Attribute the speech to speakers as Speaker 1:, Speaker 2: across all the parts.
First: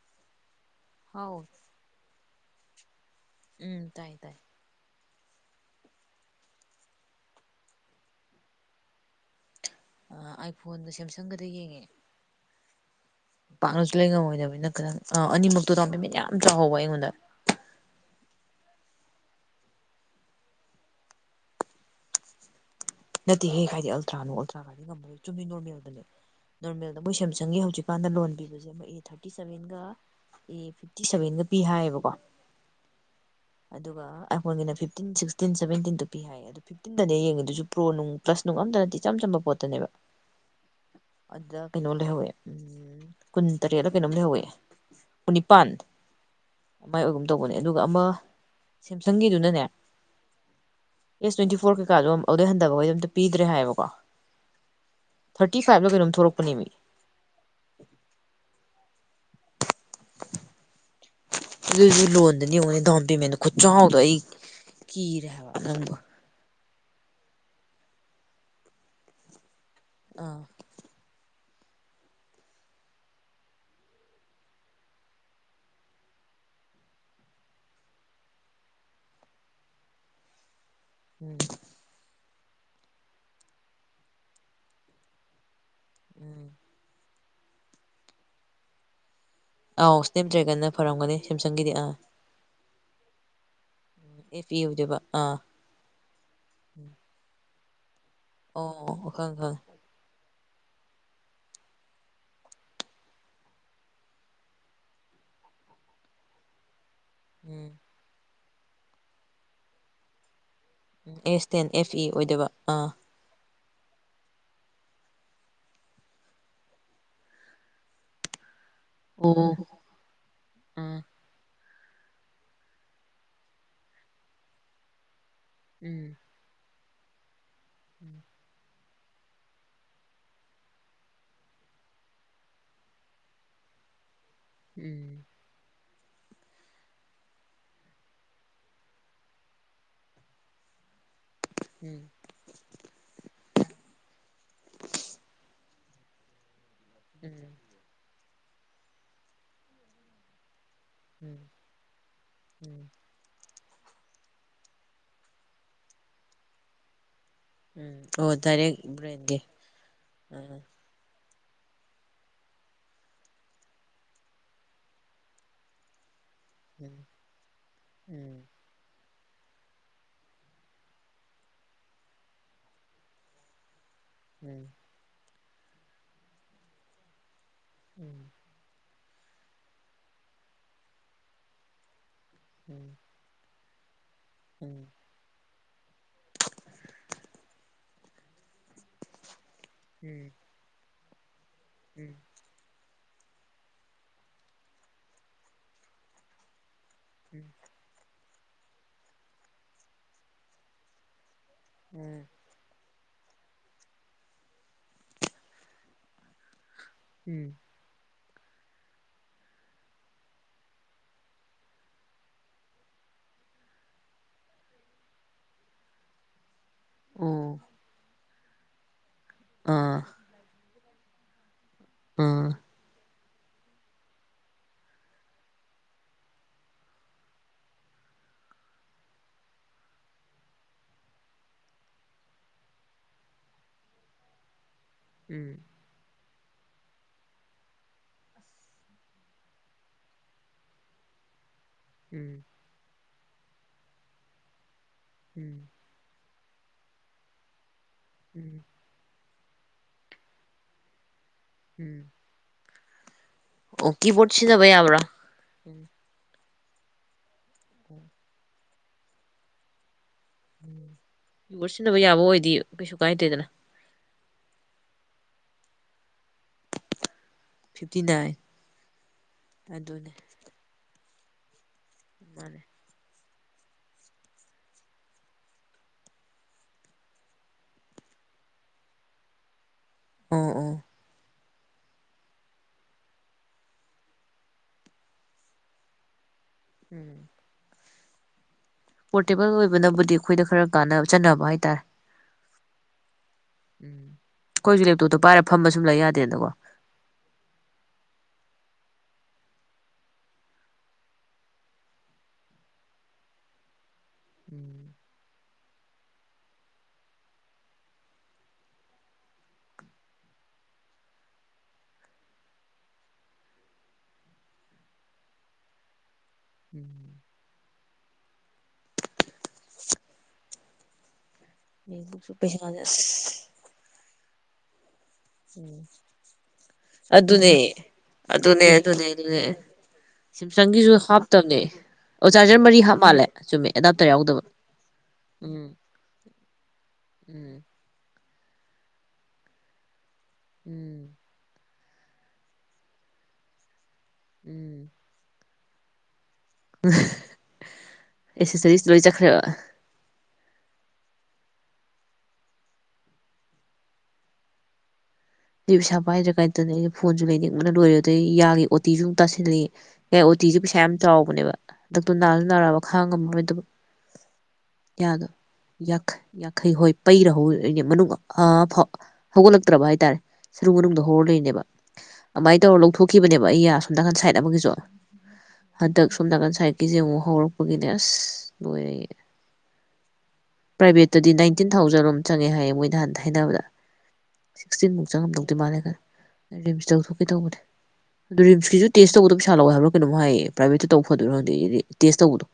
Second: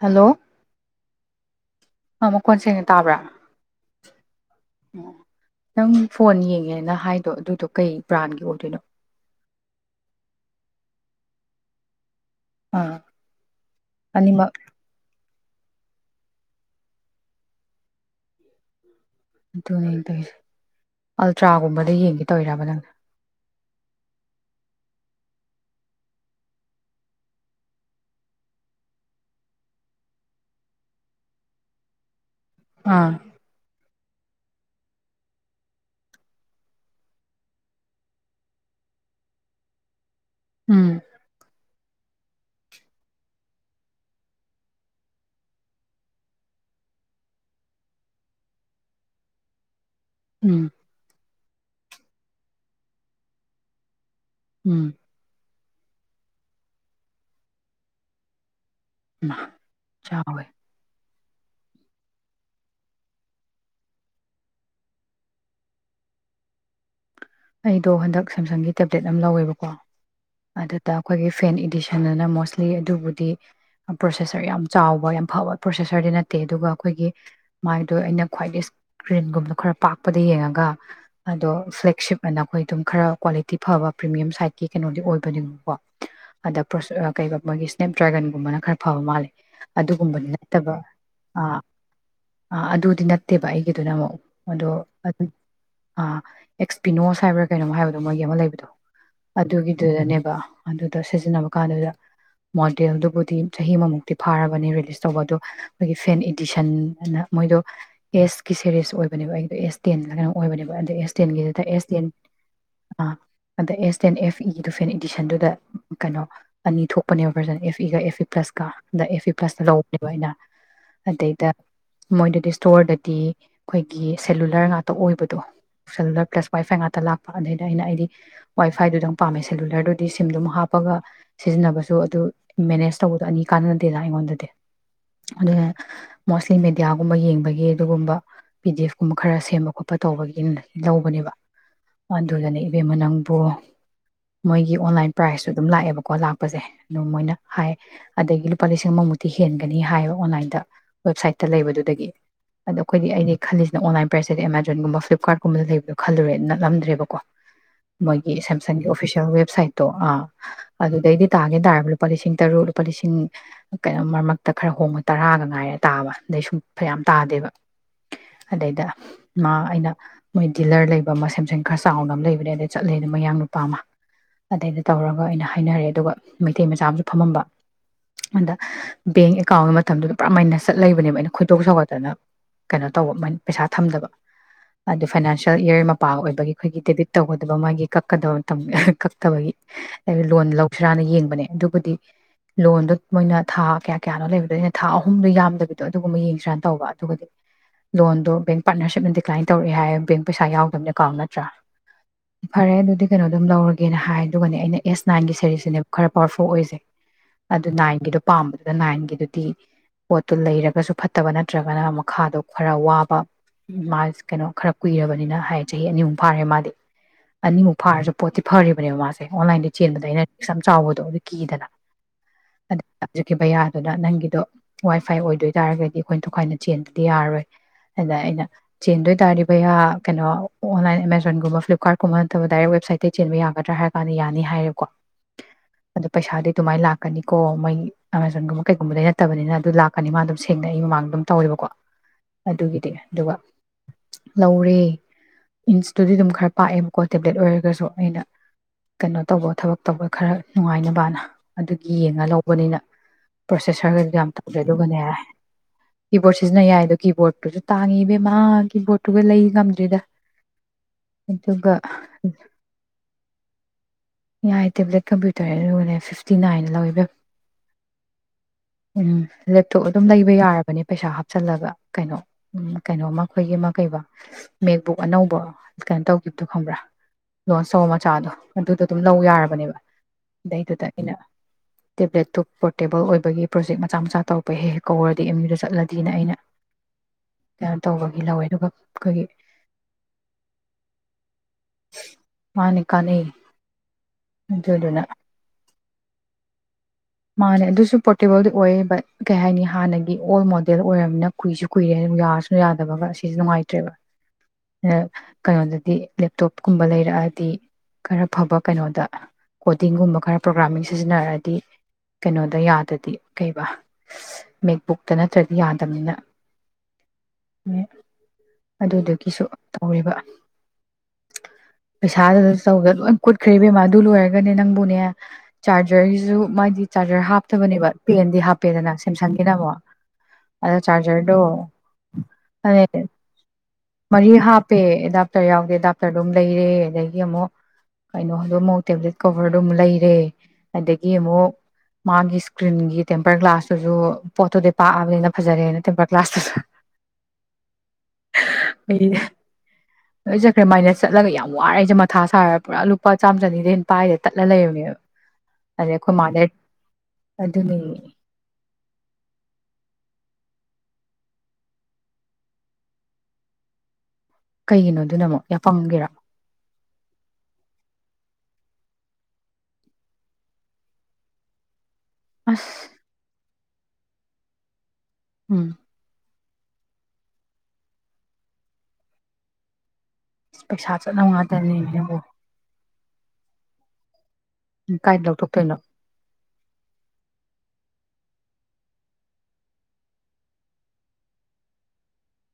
Speaker 1: Hello
Speaker 2: ꯍꯥꯎ
Speaker 1: ꯊꯝꯑꯣ ꯈꯥꯡꯁꯤꯁ‌ꯦ ꯇꯥꯕ꯭ꯔꯥ
Speaker 2: ꯎꯝ ꯇꯥꯏ ꯇꯥꯏ
Speaker 1: ꯅꯪ ꯐꯣꯟ ꯌꯦꯡꯉꯦꯅ ꯍꯥꯏꯗꯣ ꯑꯗꯨꯗꯣ ꯀꯩ ꯕ꯭ꯔꯥꯟꯒꯤ ꯑꯣꯏꯗꯣꯏꯅꯣ
Speaker 2: ꯑꯥꯏꯐꯣꯟꯒꯥ ꯁꯦꯝꯁꯪꯒꯗ ꯌꯦꯡꯉꯦ
Speaker 1: ꯑꯥ
Speaker 2: ꯄꯥꯛꯅꯁꯨ ꯂꯩ
Speaker 1: ꯑꯅꯤꯃꯛ
Speaker 2: ꯉꯝꯃꯣꯏꯗꯕꯅꯤꯅ ꯈꯤꯇꯪ [unintelligible] ꯑꯅꯤꯃꯛꯇꯣ ꯗꯥꯎꯟ ꯄ‌ꯦꯃ‌ꯦꯟ ꯌꯥꯝ ꯆꯥꯎꯍꯧꯕ ꯑꯩꯉꯣꯟꯗ
Speaker 1: ꯑꯗꯨꯅꯦ ꯇꯧꯁꯦ ꯑꯜꯇ꯭ꯔꯥꯒꯨꯝꯕꯗ ꯌꯦꯡꯒꯦ ꯇꯧꯔꯤꯔꯕ ꯅꯪꯅ
Speaker 2: ꯅꯠꯇꯦ ꯀꯥꯏꯗꯒꯤ ꯑꯜꯇ꯭ꯔꯥꯅꯣ ꯑꯜꯇ꯭ꯔꯥꯒꯗꯤ ꯉꯝꯕꯣꯏ ꯆꯨꯝꯃꯤ ꯅꯣꯔꯃꯦꯜꯗꯅꯦ ꯅꯣꯔꯃꯦꯜꯗ ꯃꯣꯏ ꯁꯦꯝꯁꯪꯒꯤ ꯍꯧꯖꯤꯛꯀꯥꯟꯗ ꯂꯣꯟ ꯄꯤꯕꯁꯦ ꯑꯃ ꯑꯦ ꯊꯥꯔꯇꯤ ꯁꯚꯦꯟꯒ ꯑꯦ ꯐꯤꯞꯇꯤ ꯁꯚꯦꯟꯒ ꯄꯤ ꯍꯥꯏꯌꯦꯕꯀꯣ
Speaker 1: ꯑꯥ
Speaker 2: ꯑꯗꯨꯒ ꯑꯏꯐꯣꯟꯅꯒꯤꯅꯥ ꯐꯤꯞꯇꯤꯟ ꯁꯤꯛꯁꯇꯤꯟ ꯁꯕꯦꯟꯇꯤꯟꯗꯣ ꯄꯤ ꯍꯥꯏ ꯑꯗꯨ ꯐꯤꯞꯇꯤꯟꯗꯅꯦ ꯌꯦꯡꯉꯗꯨꯁꯨ ꯄ꯭ꯔꯣ ꯅꯨꯡ ꯄ꯭ꯂꯁ ꯅꯨꯡ ꯑꯝꯇꯅꯗꯤ ꯏꯆꯝ ꯆꯝꯕ ꯄꯣꯠꯇꯅꯦꯕ
Speaker 1: ꯎꯝ
Speaker 2: ꯑꯗꯥ ꯀꯩꯅꯣ ꯂꯩꯍꯧꯋꯦ ꯀꯨꯟ ꯇꯔꯦꯠꯂ ꯀꯩꯅꯣꯝ ꯂꯩꯍꯧꯋꯦ ꯀꯨꯟꯅꯤꯄꯥꯟ ꯃꯥꯏ ꯑꯣꯏꯒꯨꯝ ꯇꯧꯕꯅꯦ ꯑꯗꯨꯒ ꯑꯃ ꯁꯦꯝꯁꯪꯒꯤꯗꯨꯅꯅꯦ
Speaker 1: ꯎꯝ
Speaker 2: ꯏꯁ ꯇ꯭ꯋꯦꯟꯇꯤ ꯐꯣꯔ ꯀꯩꯀꯥꯗꯣ ꯑꯗꯨꯗꯩ ꯍꯟꯊꯕꯒꯩꯗꯤ ꯑꯝꯇ ꯄꯤꯗ꯭ꯔꯦ ꯍꯥꯏꯕꯀꯣ
Speaker 1: ꯎꯝ
Speaker 2: ꯐꯥꯏꯚꯇꯤ ꯐꯥꯏꯚꯂꯥ ꯀꯩꯅꯣꯝ ꯊꯣꯛꯂꯛꯄꯅꯦꯃꯤ
Speaker 1: ꯆꯥꯎꯑꯦ
Speaker 2: ꯑꯗꯨ ꯂꯣꯟꯗꯅꯦ ꯌꯦꯡꯉꯨꯅꯦ ꯗꯥꯎꯟ ꯄꯦꯃꯦꯟꯠꯇꯥꯅꯦ ꯈꯨꯆꯥꯎꯗꯣ ꯑꯩ ꯀꯤꯔꯦ ꯍꯥꯏꯕꯥꯥ ꯅꯪꯕꯣ
Speaker 1: ꯑꯩꯗꯣ ꯍꯟꯗꯛ ꯁꯦꯝꯁꯪꯒꯤ ꯇꯦꯕ꯭ꯂꯦꯠ ꯑꯃ ꯂꯧꯋꯦꯕꯀꯣ
Speaker 2: ꯑꯥ
Speaker 1: ꯑꯠꯇ ꯑꯩꯈꯣꯏꯒꯤ ꯐꯦꯟ ꯏꯗꯤꯁꯟꯅ ꯃꯣꯁꯂꯤ ꯑꯗꯨꯕꯨꯗꯤ ꯄ꯭ꯔꯣꯁꯦꯁꯔ ꯌꯥꯝ ꯆꯥꯎꯕ ꯌꯥꯝ ꯐꯕ ꯄ꯭ꯔꯣꯁꯦꯁꯔꯗꯤ ꯅꯠꯇꯦ ꯑꯗꯨꯒ ꯑꯩꯈꯣꯏꯒꯤ ꯃꯥꯏꯗꯣ ꯑꯩꯅ ꯈ꯭ꯋꯥꯏꯗꯒꯤ ꯏꯁ꯭ꯀ꯭ꯔꯤꯟꯒꯨꯝꯗꯣ ꯈꯔ ꯄꯥꯛꯄꯗ ꯌꯦꯡꯉꯒ
Speaker 2: ꯎꯝ
Speaker 1: ꯑꯗꯣ ꯐ꯭ꯂꯦꯛꯁꯤꯞ ꯑꯗꯨꯅ ꯑꯩꯈꯣꯏ ꯑꯗꯨꯝ ꯈꯔ ꯀ꯭ꯋꯥꯂꯤꯇꯤ ꯐꯕ ꯄ꯭ꯔꯤꯃꯤꯌꯝ ꯁꯥꯏꯠꯀꯤ ꯀꯩꯅꯣꯗꯤ ꯑꯣꯏꯕꯅꯦꯕꯀꯣ
Speaker 2: ꯎꯝ
Speaker 1: ꯑꯗ ꯄ꯭ꯔꯣꯁ ꯀꯩꯕ ꯃꯣꯏꯒꯤ ꯁ꯭ꯅꯦꯞ ꯗ꯭ꯔꯦꯒꯟꯒꯨꯝꯕꯅ ꯈꯔ ꯐꯕ ꯃꯥꯜꯂꯦ
Speaker 2: ꯑꯥꯎ
Speaker 1: ꯑꯗꯨꯒꯨꯝꯕ
Speaker 2: ꯁ꯭ꯅꯦꯞ ꯗ꯭ꯔꯦꯒꯟꯅ
Speaker 1: ꯅꯠꯇꯕ
Speaker 2: ꯐꯔꯝꯒꯅꯤ
Speaker 1: ꯑꯥ
Speaker 2: ꯁꯦꯝꯁꯪꯒꯤꯗꯤ
Speaker 1: ꯑꯥ ꯑꯗꯨꯗꯤ ꯅꯠꯇꯦꯕ ꯑꯩ ꯑꯥꯥꯗꯨꯒꯤꯗꯨꯅꯃꯨꯛ
Speaker 2: ꯑꯦꯐ ꯏ
Speaker 1: ꯑꯗꯣ
Speaker 2: ꯑꯣꯏꯗꯣꯏꯕ ꯑꯥ
Speaker 1: ꯑꯥꯥ [inaudible] ꯀꯩꯅꯣꯝ ꯍꯥꯏꯕ ꯑꯗꯨ ꯃꯣꯏꯒꯤ ꯑꯃ ꯂꯩꯕꯗꯣ
Speaker 2: ꯑꯣ ꯑꯣ ꯈꯪꯉꯦ ꯈꯪꯉꯦ
Speaker 1: ꯑꯗꯨꯒꯤꯗꯨꯗꯅꯦꯕ ꯑꯗꯨꯗ ꯁꯤꯖꯤꯟꯅꯕ ꯀꯥꯟꯗꯨꯗ ꯃꯣꯗꯦꯜꯗꯨꯕꯨꯗꯤ ꯆꯍꯤ ꯑꯃꯃꯨꯛꯇꯤ ꯐꯥꯔꯕꯅꯤ ꯔꯤꯂꯤꯁ ꯇꯧꯕ ꯑꯗꯨꯗꯣ ꯑꯩꯈꯣꯏꯒꯤ ꯐꯦꯟ ꯏꯗꯤꯁꯟ ꯑꯗꯨ ꯃꯣꯏꯗꯣ
Speaker 2: ꯎꯝ
Speaker 1: ꯑꯦꯁ ꯁꯦꯔꯦꯁ ꯑꯣꯏꯕꯅꯦꯕ ꯑꯩꯗꯣ ꯑꯦꯁ ꯇꯦꯟꯒꯅ ꯑꯣꯏꯕꯅꯦꯕ ꯑꯗꯨꯗꯤ ꯑꯦꯁ
Speaker 2: ꯎꯝ ꯇꯦꯟ
Speaker 1: ꯇꯦꯟꯒꯤ
Speaker 2: ꯑꯦꯐ ꯏ ꯑꯣꯏꯗꯕ ꯑꯥ
Speaker 1: ꯑꯗꯥ ꯑꯦꯁ ꯇꯦꯟ ꯑꯦꯐ ꯏꯗꯨ ꯐꯦꯟ ꯏꯗꯤꯁꯟꯗꯨꯗ ꯀꯩꯅꯣ ꯑꯅꯤ ꯊꯣꯛꯄꯅꯦꯕ ꯚꯔꯖꯟ ꯑꯦꯐ ꯏꯒ ꯑꯦꯐ ꯏ ꯄ꯭ꯂꯁꯀ ꯑꯦꯐ ꯏꯤ
Speaker 2: ꯑꯣ
Speaker 1: ꯐꯁꯇ ꯂꯧꯕꯅꯦꯕ ꯑꯩꯅ
Speaker 2: ꯑꯥ
Speaker 1: ꯑꯗꯩꯗ ꯃꯣꯏꯗꯨꯗꯤ ꯁ꯭ꯇꯣꯔꯗꯗꯤ ꯑꯩꯈꯣꯏꯒꯤ ꯁꯦꯂꯨꯂꯔ ꯉꯥꯛꯇ
Speaker 2: ꯎꯝ ꯎꯝ
Speaker 1: ꯑꯣꯏꯕꯗꯁ [unintelligible] [unintelligible] ꯂꯥꯛꯄ ꯑꯗꯩꯗ ꯑꯩꯅ ꯑꯩꯗꯤ ꯋꯥꯏꯐ ꯁ꯭ꯏꯗꯨꯗꯪ ꯄꯥꯝꯃꯦ ꯁꯦꯂꯨꯂꯔꯗꯨꯗꯤ ꯁꯤꯝꯗꯨ ꯑꯃꯨꯛ ꯍꯥꯞꯄꯒ ꯁꯤꯖꯤꯟꯅꯕꯁꯨ ꯑꯗꯨ ꯃꯦꯅꯦꯖ ꯇꯧꯕꯗꯣ ꯑꯅꯤ ꯀꯥꯟꯅꯗꯦꯗ ꯑꯩꯉꯣꯟꯗꯗꯤ
Speaker 2: ꯎꯝ
Speaker 1: ꯑꯗꯨꯅ ꯃꯣꯁꯂꯤ ꯃꯦꯗꯤꯌꯥꯒꯨꯝꯕ ꯌꯦꯡꯕꯒꯤ ꯑꯗꯨꯒꯨꯝꯕ ꯄꯤ ꯗꯤ ꯑꯦꯐ ꯀꯨꯝꯕ ꯈꯔ ꯁꯦꯝꯕ ꯈꯣꯠꯄ ꯇꯧꯕꯒꯤꯅ ꯂꯧꯕꯅꯦꯕ
Speaker 2: ꯎꯝ
Speaker 1: ꯑꯗꯨꯗꯅꯦ ꯏꯕꯦꯝꯃꯅꯪꯕꯨ ꯃꯣꯏꯒꯤ ꯑꯣꯟꯂꯥꯏꯟ ꯄ꯭ꯔꯥꯏꯁꯁꯨꯨ ꯑꯗꯨꯝ ꯂꯥꯛꯑꯦꯕꯀꯣ ꯂꯥꯛꯄꯁꯦ ꯃ‌ꯣꯏꯅꯥ ꯍꯥꯏ ꯑꯗꯒꯤ ꯂꯨꯄꯥ ꯂꯤꯁꯤꯡ ꯑꯃꯃꯨꯛꯇꯤ ꯍꯦꯟꯒꯅꯤ ꯍꯥꯏꯕ ꯑꯣꯟꯂꯥꯏꯟꯗ
Speaker 2: ꯎꯝ ꯎꯝ
Speaker 1: ꯋꯦꯕꯁꯥꯏꯠꯇ ꯂꯩꯕꯗꯨꯗꯒꯤ ꯑꯗꯣ
Speaker 2: ꯎꯝ
Speaker 1: ꯑꯩꯈꯣꯏꯗꯤ ꯑꯩꯅ ꯈꯜꯂꯤꯁꯤꯅ ꯑꯣꯟꯂꯟ ꯄ꯭ꯔꯥꯏꯁꯗ ꯑꯦꯥꯖꯣꯟꯨꯝꯕ ꯐ꯭ꯞꯀꯥꯔꯠꯨꯝꯕ ꯂꯩꯕꯗꯣ ꯈꯜꯂꯨꯔꯦ ꯅꯠꯂꯝꯗ꯭ꯔꯦꯕꯀꯣ
Speaker 2: ꯎꯝ ꯑꯣ
Speaker 1: ꯃꯣꯏꯒꯤ
Speaker 2: ꯗꯥꯏꯔꯦꯛ
Speaker 1: ꯁꯥꯝꯁꯪꯒꯤ ꯑꯣꯐꯤꯁꯦꯜ
Speaker 2: ꯕ꯭ꯔꯦꯟꯒꯤ
Speaker 1: ꯋꯦꯕꯁꯥꯏꯠꯇꯣ ꯑꯥ ꯑꯗꯨꯗꯩꯗꯤ ꯇꯥꯒꯦ ꯇꯥ ꯂꯨꯄꯥ ꯂꯤꯁꯤꯡ ꯇꯔꯨꯛ ꯂꯨꯄꯥ ꯂꯤꯁꯤꯡ ꯀꯩꯅꯣ ꯃꯔ ꯃꯔꯛꯇ ꯈꯔ ꯍꯣꯡꯕ ꯇꯔꯥꯒ ꯉꯥꯏꯔ ꯇꯥꯕ ꯑꯗꯩ ꯁꯨꯝ
Speaker 2: ꯎꯝ
Speaker 1: ꯐꯌꯥꯝ ꯇꯥꯗꯦꯕ
Speaker 2: ꯎꯝ
Speaker 1: ꯑꯗꯩꯗ ꯃꯥ ꯑꯩꯅ ꯃꯣꯏ ꯗꯤꯂꯔ ꯂꯩꯕ ꯑꯃ ꯁꯦꯝꯁꯦꯟ ꯈꯔ ꯆꯥꯎꯅ ꯑꯃ ꯂꯩꯕꯅꯦ ꯑꯗ ꯆꯠꯂꯦꯅ ꯃꯌꯥꯡ ꯅꯨꯄꯥ ꯑꯃ
Speaker 2: ꯎꯝ
Speaker 1: ꯑꯗꯩꯗ ꯇꯧꯔꯒ ꯑꯣꯏꯅ ꯍꯥꯏꯅꯔꯦ ꯑꯗꯨꯒ ꯃꯩꯇꯩ ꯃꯆꯥ ꯑꯃꯁꯨ ꯐꯝꯃꯝꯕ
Speaker 2: ꯎꯝ
Speaker 1: ꯑꯗꯥ ꯕꯦꯡ ꯑꯦꯀꯥꯎꯟꯒꯤ ꯃꯇꯝꯗꯨꯗ ꯄꯨꯔꯝꯃꯥꯏꯅ ꯆꯠꯂ ꯂꯩꯕꯅꯦꯕ ꯑꯩꯅ ꯈꯣꯏꯗꯣꯛ ꯁꯥꯎꯒꯠꯇꯅ ꯀꯩꯅꯣ
Speaker 2: ꯑꯣ
Speaker 1: ꯇꯧꯕ ꯃ‌ꯣꯏꯟ ꯄꯩꯁꯥ ꯊꯝꯗꯕ ꯐꯩꯅꯥꯁ ꯑꯦꯃ ꯄꯥ ꯑꯣꯏꯕꯒꯤ ꯑꯩꯈꯣꯏꯒꯤ ꯗꯦꯕꯤꯠ ꯇꯧꯒꯗꯕ ꯃꯥꯒꯤ ꯀꯛꯀꯗꯕ ꯃꯇꯝ ꯀꯛꯇꯕꯒꯤ ꯑꯩ ꯂꯣꯟ ꯂꯧꯁ꯭ꯔꯥꯅꯤ ꯌꯦꯡꯕꯅꯦ ꯑꯗꯨꯕꯨꯗꯤ ꯂꯣꯟꯗ‌ꯣ ꯃꯣꯏꯅ ꯊꯥ ꯀꯌꯥ ꯀꯌꯥꯅꯣ ꯂꯩꯕꯗꯣ ꯑꯩꯅ ꯊꯥ ꯑꯍꯨꯝꯗꯣ ꯌꯥꯝꯗꯕꯤꯗꯣ ꯑꯗꯨꯒꯨꯝꯕ ꯌꯦꯡꯁꯤꯥꯅ ꯇꯧꯕ ꯑꯗꯨꯒꯗꯤ ꯂꯣꯟꯗꯣ ꯕꯦꯡ ꯄꯥꯠꯅꯔꯁꯤꯞꯅꯗꯤ ꯗꯤꯀꯥꯜꯟ ꯇꯧꯛꯑꯦꯌꯦ ꯕꯦꯡ ꯄꯩꯁ ꯌꯥꯗꯕꯅ ꯀꯥꯃꯦ [inaudible] ꯐꯔꯦ ꯑꯗꯨꯗꯤ ꯀꯩꯅꯣ ꯑꯗꯨꯝ ꯂꯧꯔꯒꯦꯅ ꯍꯥꯏ ꯑꯗꯨꯒꯅꯦ ꯑꯩꯅ ꯑꯦꯁ ꯅꯥꯏꯟꯒꯤ ꯁꯦꯔꯤꯁ ꯁꯤꯅꯦꯕ ꯈꯔ ꯄꯋꯥꯔꯐꯨꯜ ꯑꯣꯏꯖꯦ ꯑꯗꯨ ꯅꯥꯢꯟꯒꯤꯗꯨ ꯄꯥꯝꯕꯗꯨꯗ ꯅꯥꯏꯟꯒꯤꯗꯨꯗꯤ ꯄꯣꯠꯇꯨ ꯂꯩꯔꯒꯁꯨ ꯐꯠꯇꯕ ꯅꯠꯇ꯭ꯔꯒꯅ ꯃꯈꯥꯗꯣ ꯈꯔ ꯋꯥꯕ ꯃꯥ ꯀꯩꯅꯣ ꯈꯔ ꯀꯨꯏꯔꯕꯅꯤꯅ ꯍꯥꯏ ꯆꯍꯤ ꯑꯅꯤ ꯑꯍꯨꯝ ꯐꯥꯔꯦ ꯃꯥꯗꯤ ꯑꯅꯤꯃꯨꯛ ꯐꯥꯔꯁꯨ ꯄꯣꯠꯇꯤ ꯐꯔꯤꯕꯅꯦꯕ ꯃꯥꯁ ꯑꯣꯟꯂꯥꯏꯟꯗꯤ
Speaker 2: ꯑꯥ
Speaker 1: [unintelligible] ꯆꯥꯎꯕꯗꯣ ꯑꯗꯨ ꯀꯤꯗꯅ꯫
Speaker 2: ꯑꯥ
Speaker 1: [unintelligible] ꯍꯧꯖꯤꯛꯀꯤ ꯕꯌꯥꯗꯨꯗ ꯅꯪꯒꯤꯗꯣ ꯋꯥꯏ ꯐꯥꯏ ꯑꯣꯏꯗꯣꯏ ꯇꯥꯔꯒꯗꯤ ꯑꯩꯈꯣꯏꯅ ꯇꯣꯈꯥꯏꯅ ꯆꯦꯟꯗꯗꯤ ꯌꯥꯔꯔꯣꯏ ꯑꯗ ꯑꯩꯅ ꯆꯦꯟꯗꯣꯏ ꯇꯥꯔꯗꯤ ꯕꯌꯥ ꯀꯩꯅꯣ ꯑꯣꯟꯂꯥꯏꯟ ꯑꯦꯃꯖꯣꯟꯒꯨꯝꯕ ꯐ꯭ꯂꯤꯞꯀꯥꯔꯠꯀꯨꯝꯕ ꯅꯠꯇꯕ ꯗꯥꯢꯔꯦꯛ ꯋꯦꯕꯁꯥꯏꯠꯇꯒꯤ ꯆꯦꯟꯕ ꯌꯥꯒꯗ꯭ꯔ ꯍꯥꯏꯔ ꯀꯟꯗ ꯌꯥꯅꯤ ꯍꯥꯏꯔꯦꯀꯣ? ꯄꯩꯁꯥꯗꯤ ꯑꯗꯨꯃꯥꯏꯅ ꯂꯥꯛꯀꯅꯤꯀꯣ ꯃꯣꯢ ꯑꯦꯃꯖꯣꯟꯒꯨꯝꯕ ꯀꯩꯒꯨꯝꯕꯗꯩ ꯅꯠꯇꯕꯅꯤꯅ ꯑꯗꯨ ꯂꯥꯛꯀꯅꯤ ꯃꯥ ꯑꯗꯨꯝ ꯁꯦꯡꯅ ꯑꯩ ꯃꯃꯥꯡꯗ ꯑꯗꯨꯝ ꯇꯧꯋꯦꯕꯀꯣ꯫ ꯑꯗꯨꯒꯤꯗꯤ ꯑꯗꯨꯒ ꯂꯧꯔꯦ ꯏꯟꯁꯇꯨꯗꯤ ꯑꯗꯨꯝ ꯈꯔ ꯄꯥꯛꯑꯦꯕꯀꯣ ꯇꯦꯕ꯭ꯂꯦꯠ ꯑꯣꯏꯔꯒꯁꯨ- ꯑꯩꯅ ꯀꯩꯅꯣ ꯇꯧꯕ ꯊꯕꯛ ꯇꯧꯕ ꯈꯔ ꯅꯨꯡꯉꯥꯏꯅꯕꯅ ꯑꯗꯨꯒꯤ ꯌꯦꯡꯉ ꯂꯧꯕꯅꯤꯅ
Speaker 2: ꯑꯣ
Speaker 1: ꯄ꯭ꯔꯣꯁꯦꯁꯔꯒꯁꯨ ꯌꯥꯝ
Speaker 2: ꯀꯤꯕꯣꯔꯗ
Speaker 1: ꯇꯛꯂꯦ
Speaker 2: ꯁꯤꯖꯤꯟꯅꯕ ꯌꯥꯕ꯭ꯔꯥ
Speaker 1: ꯑꯗꯨꯒꯅꯦꯔꯦ
Speaker 2: ꯎꯝ
Speaker 1: ꯀꯤꯕꯣꯔꯗꯁꯦ ꯁꯤꯖꯤꯟꯅ ꯌꯥꯏ ꯑꯗꯣ ꯀꯤꯕꯣꯔꯗꯠꯇꯨꯁꯨ ꯇꯥꯡꯉꯤꯕ ꯏꯕꯦꯃꯥ ꯀꯤꯕꯣꯔꯗꯠꯇꯨꯒ ꯂꯩ ꯉꯝꯗ꯭ꯔꯤꯗ ꯑꯗꯨꯒ
Speaker 2: ꯁꯤꯟꯅꯕ ꯌꯥꯕ ꯑꯣꯏꯗꯤ ꯀꯩꯁꯨ ꯀꯥꯏꯗꯦꯗꯅ
Speaker 1: ꯌꯥꯏ ꯇꯦꯕ꯭ꯂꯦꯠ ꯀꯝꯄ꯭ꯌꯨꯇꯔꯅꯦ ꯐꯤꯐꯇꯤ ꯅꯥꯏꯟ ꯂꯧꯋ ꯏꯕꯦꯃ
Speaker 2: ꯐꯤꯐꯇꯤ ꯅꯥꯏꯟ
Speaker 1: ꯎꯝ ꯂꯦꯞꯇꯣꯞ ꯑꯗꯨꯝ
Speaker 2: ꯑꯗꯨꯅꯦ
Speaker 1: ꯂꯩꯕ ꯌꯥꯔꯕꯅꯦ ꯄꯩꯁꯥ ꯍꯥꯞ ꯆꯜꯂꯒ ꯀꯩꯅꯣ
Speaker 2: ꯃꯥꯅꯦ
Speaker 1: ꯎꯝ ꯀꯩꯅꯣꯃꯥ ꯑꯩꯈꯣꯏꯒꯤ ꯃꯥ ꯀꯩꯕꯥ ꯃꯦꯛꯕꯨꯛ ꯑꯅꯧꯕ ꯀꯩꯅꯣ ꯇꯧꯈꯤꯕꯗꯣ ꯈꯪꯕ꯭ꯔꯥ ꯂꯣꯟꯁ ꯇꯧꯕ ꯃꯆꯥꯗꯣ ꯑꯗꯨꯗꯨ ꯑꯗꯨꯝ ꯂꯧ ꯌꯥꯔꯕꯅꯦꯕ
Speaker 2: ꯑꯣ ꯑꯣ
Speaker 1: ꯑꯗꯩꯗꯨꯗꯥ ꯑꯩꯅꯥ ꯇꯦꯕ꯭ꯂꯦꯠꯇꯨ ꯄꯣꯔꯇꯦꯕꯜ ꯑꯣꯏꯕꯒꯤ ꯄ꯭ꯔꯣꯖꯦꯛ ꯃꯆꯥ ꯃꯆꯥ ꯇꯧꯔꯛꯄ ꯍꯦꯍꯦ ꯀꯧꯔꯗꯤ ꯑꯦꯝ ꯌꯨꯗ ꯆꯠꯂꯗꯤꯅ ꯑꯩꯅ
Speaker 2: ꯎꯝ
Speaker 1: ꯀꯩꯅꯣ ꯇꯧꯕꯒꯤ ꯂꯧꯋꯦ ꯑꯗꯨꯒ ꯑꯩꯈꯣꯏꯒꯤ
Speaker 2: ꯄꯣꯔꯇꯦꯕꯜ ꯑꯣꯏꯕꯅꯕꯨꯗꯤ ꯑꯩꯈꯣꯏꯗ ꯈꯔ ꯀꯥꯅꯥ ꯆꯟꯅꯕ ꯍꯥꯏꯇꯥꯔꯦ
Speaker 1: ꯃꯥꯅꯦ ꯀꯥꯟꯅꯩ
Speaker 2: ꯎꯝ ꯑꯩꯈꯣꯏꯁꯨ
Speaker 1: ꯑꯗꯨꯗꯨꯅ
Speaker 2: ꯂꯦꯞꯇꯣꯞꯇꯣ ꯄꯥꯏꯔ ꯐꯝ ꯁꯨꯝ ꯂꯩ ꯌꯥꯗꯦꯅꯀꯣ
Speaker 1: ꯃꯥꯅꯦ ꯑꯗꯨꯁꯨ ꯄꯣꯔꯇꯦꯕꯜꯗꯤ ꯑꯣꯏꯌꯦ ꯕꯠ ꯀꯩ ꯍꯥꯏꯅꯤ ꯍꯥꯟꯅꯒꯤ ꯑꯣꯜ ꯃꯣꯗꯦꯜ ꯑꯣꯏꯔꯝꯅꯤꯅ ꯀꯨꯏꯁꯨ ꯀꯨꯏꯔꯦ ꯌꯥꯁꯨ ꯌꯥꯗꯕꯒ ꯑꯁꯤꯁꯦ ꯅꯨꯡꯉꯥꯏꯇ꯭ꯔꯦꯕ [unintelligible] ꯀꯩꯅꯣꯗꯗꯤ ꯂꯦꯞꯇꯣꯞꯀꯨꯝꯕ ꯂꯩꯔꯛꯑꯗꯤ ꯈꯔ ꯐꯕ ꯀꯩꯅꯣꯗ ꯀꯣꯗꯤꯡꯒꯨꯝꯕ ꯈꯔ ꯄ꯭ꯔꯣꯒ꯭ꯔꯥꯃꯤꯡ ꯁꯤꯖꯤꯟꯅꯔꯗꯤ ꯀꯩꯅꯣꯗ ꯌꯥꯗꯗꯤ ꯀꯩꯕ ꯃꯦꯛꯕꯨꯛꯇ ꯅꯠꯇ꯭ꯔꯗꯤ ꯌꯥꯗꯝꯅꯤꯅ ꯑꯗꯨꯗꯨꯒꯤꯁꯨ ꯇꯧꯔꯤꯕ ꯄꯩꯁꯥꯗꯨꯗꯁꯨ
Speaker 2: ꯄꯩꯁꯥꯁꯦ
Speaker 1: ꯇꯧꯗ ꯂꯣꯏ ꯀꯨꯠꯈ꯭ꯔꯦ
Speaker 2: ꯑꯁ
Speaker 1: ꯏꯕꯦꯝꯃ ꯑꯗꯨ ꯂꯣꯏꯔ ꯒꯅꯦ ꯅꯪꯕꯨꯅꯦ ꯆꯥꯔꯖꯔꯁꯨ ꯃꯥꯗꯤ ꯆꯥꯔꯖꯔ
Speaker 2: ꯑꯗꯨꯅꯦ
Speaker 1: ꯍꯥꯞꯇꯕꯅꯦꯕ ꯄꯦꯟꯗꯤ
Speaker 2: ꯑꯗꯨꯅꯦ
Speaker 1: ꯍꯥꯞꯄꯦꯗꯅ
Speaker 2: ꯑꯗꯨꯅꯦ ꯑꯗꯨꯅꯦ
Speaker 1: ꯁꯦꯝꯁꯪꯒꯤꯅ ꯑꯃꯨꯛ ꯑꯗ
Speaker 2: ꯁꯦꯝꯁꯪꯒꯤꯁꯨ
Speaker 1: ꯆꯥꯔꯖꯔꯗꯣ
Speaker 2: ꯍꯥꯞꯇꯕꯅꯦ ꯑꯣ ꯆꯥꯔꯖꯔ ꯃꯔꯤ ꯍꯥꯞ ꯃꯥꯜꯂꯦ ꯆꯨꯝꯃꯦ ꯑꯦꯗꯥꯞꯇꯔ
Speaker 1: ꯃꯔꯤ
Speaker 2: ꯌꯥꯎꯗꯕ
Speaker 1: ꯍꯥꯞꯄꯦ ꯑꯦꯗꯥꯞꯇꯔ ꯌꯥꯎꯗꯦ
Speaker 2: ꯎꯝ
Speaker 1: ꯑꯦꯗꯥꯞꯇꯔꯗꯨꯝ ꯂꯩꯔꯦ ꯑꯗꯒꯤ ꯑꯃꯨꯛ
Speaker 2: ꯎꯝ
Speaker 1: ꯀꯩꯅꯣꯗꯣ ꯑꯃꯨꯛ ꯇꯦꯕ꯭ꯂꯦꯠ ꯀꯕꯔꯗꯣ ꯑꯃꯨꯛ ꯂꯩꯔꯦ ꯑꯗꯒꯤ
Speaker 2: ꯎꯝ
Speaker 1: ꯑꯃꯨꯛ ꯃꯥꯒꯤ ꯏꯁꯀ꯭ꯔꯤꯟꯒꯤ ꯇꯦꯝꯄꯔ ꯒ꯭ꯂꯥꯁꯇꯨꯁꯨ ꯄꯣꯠꯇꯩꯗꯤ
Speaker 2: ꯎꯝ
Speaker 1: ꯄꯥꯛꯑꯕꯅꯤꯅ ꯐꯖꯔꯦꯅ ꯇꯦꯝꯄꯔ ꯒ꯭ꯂꯥꯁꯇꯨꯁꯨ
Speaker 2: ꯑꯦꯁꯦꯁꯔꯤꯁ ꯂꯣꯏ
Speaker 1: ꯑꯩ
Speaker 2: ꯆꯠꯈ꯭ꯔꯦꯕ
Speaker 1: ꯂꯣꯏ ꯆꯠꯈ꯭ꯔꯦ ꯃꯥꯏꯅꯁ ꯆꯠꯂꯒ ꯌꯥꯝ ꯋꯥꯔꯦ ꯑꯩꯁꯦ ꯃꯊꯥ ꯁꯥꯔꯒ ꯄꯨꯔꯥ ꯂꯨꯄꯥ ꯆꯥꯝ ꯆꯅꯤꯗ ꯍꯦꯟ ꯄꯥꯏꯗꯦ ꯇꯠꯂ ꯂꯩꯕꯅꯦꯕ ꯑꯗꯩ ꯑꯩꯈꯣꯏ ꯃꯥꯗ
Speaker 2: [unintelligible] ꯐꯣꯟꯁꯨ ꯂꯩꯅꯤꯡꯕꯅ
Speaker 1: ꯑꯗꯨꯅꯤ
Speaker 2: ꯂꯣꯏꯔꯦ ꯑꯗꯩ ꯌꯥꯒꯤ ꯑꯣꯇꯤꯁꯨꯨ ꯑꯃꯨꯛ ꯇꯥꯁꯤꯜꯂꯤ [unintelligible] ꯄꯩꯁꯥ ꯌꯥꯝ ꯆꯥꯎꯕꯅꯦꯕ ꯍꯟꯗꯛꯇꯨ ꯅꯥꯁꯨ ꯅꯥꯔꯛꯑꯕ ꯈꯥꯡ ꯉꯝꯃꯔꯣꯏꯗꯕ꯫
Speaker 1: ꯀꯩꯒꯤꯅꯣ ꯑꯗꯨꯅ
Speaker 2: ꯌꯥꯗꯣ
Speaker 1: ꯑꯃꯨꯛ ꯌꯥꯄꯪꯒꯤꯔ
Speaker 2: ꯌꯥꯡꯈꯩ ꯍꯣꯏ ꯄꯩꯔ ꯍꯧ ꯑꯩꯁꯦ ꯃꯅꯨꯡꯗ ꯑ ꯍꯧꯒꯠꯂꯛꯇ꯭ꯔꯕ ꯍꯥꯏꯇꯥꯔꯦ꯫ ꯁꯔꯨ ꯃꯅꯨꯡꯗ ꯍꯧꯔ ꯂꯩꯔꯤꯅꯦꯕ꯫ ꯑꯗꯨꯃꯥꯏ
Speaker 1: ꯑꯁ
Speaker 2: ꯇꯧꯔ ꯂꯧꯊꯣꯛꯈꯤꯕꯅꯦꯕ ꯑꯩꯒꯥ ꯌꯥꯁꯨ꯫ ꯅꯥꯀꯟ ꯁꯥꯏꯠ ꯑꯃꯒꯤꯁꯨ꯫
Speaker 1: ꯎꯝ
Speaker 2: ꯍꯟꯗꯛ ꯁꯣꯝꯅꯥꯀꯟ ꯁꯥꯏꯠ ꯁꯥꯏꯠꯀꯤꯖꯤ ꯑꯃꯨꯛ ꯍꯧꯎꯔꯛ ꯄꯒꯤꯅꯦ ꯑꯁ ꯂꯣꯏꯔꯦ
Speaker 1: ꯄꯩꯁꯥ ꯆꯠꯅꯕ
Speaker 2: ꯄ꯭ꯔꯥꯏꯚꯦꯠꯇꯗꯤ ꯅꯥꯏꯟꯇꯤꯟ
Speaker 1: ꯉꯥꯛꯇꯅꯦꯕꯨ
Speaker 2: ꯊꯥꯎꯖꯟꯔꯣꯝ ꯆꯪꯉꯦ ꯍꯥꯏꯌꯦ ꯃꯣꯏ ꯅꯍꯥꯟ ꯊꯩꯅꯕꯗ ꯁꯤꯛꯁꯇꯤꯟꯃꯨꯛ
Speaker 1: ꯀꯥꯏꯗ
Speaker 2: ꯆꯪꯉꯝꯗꯧꯗꯤ
Speaker 1: ꯂꯧꯊꯣꯛꯇꯣꯏꯅꯣ
Speaker 2: ꯃꯥꯜꯂꯦꯗ꯫ ꯔꯤꯝꯁꯇ ꯂꯧꯊꯣꯛꯀꯦ ꯇꯧꯕꯅꯦ ꯑꯗꯨ ꯔꯤꯝꯁꯀꯤꯁꯨ ꯇꯦꯁ ꯇꯧꯕꯗꯣ ꯄꯩꯁꯥ ꯂꯧꯋꯦꯕ ꯍꯥꯏꯕ꯭ꯔꯥ ꯀꯩꯅꯣꯝ ꯍꯥꯏꯌꯦ ꯄ꯭ꯔꯥꯏꯚꯦꯠꯇ ꯇꯧ ꯐꯗꯣꯏꯔꯣ ꯈꯪꯗꯦ ꯇꯦꯁ ꯇꯧꯕꯗꯣ꯫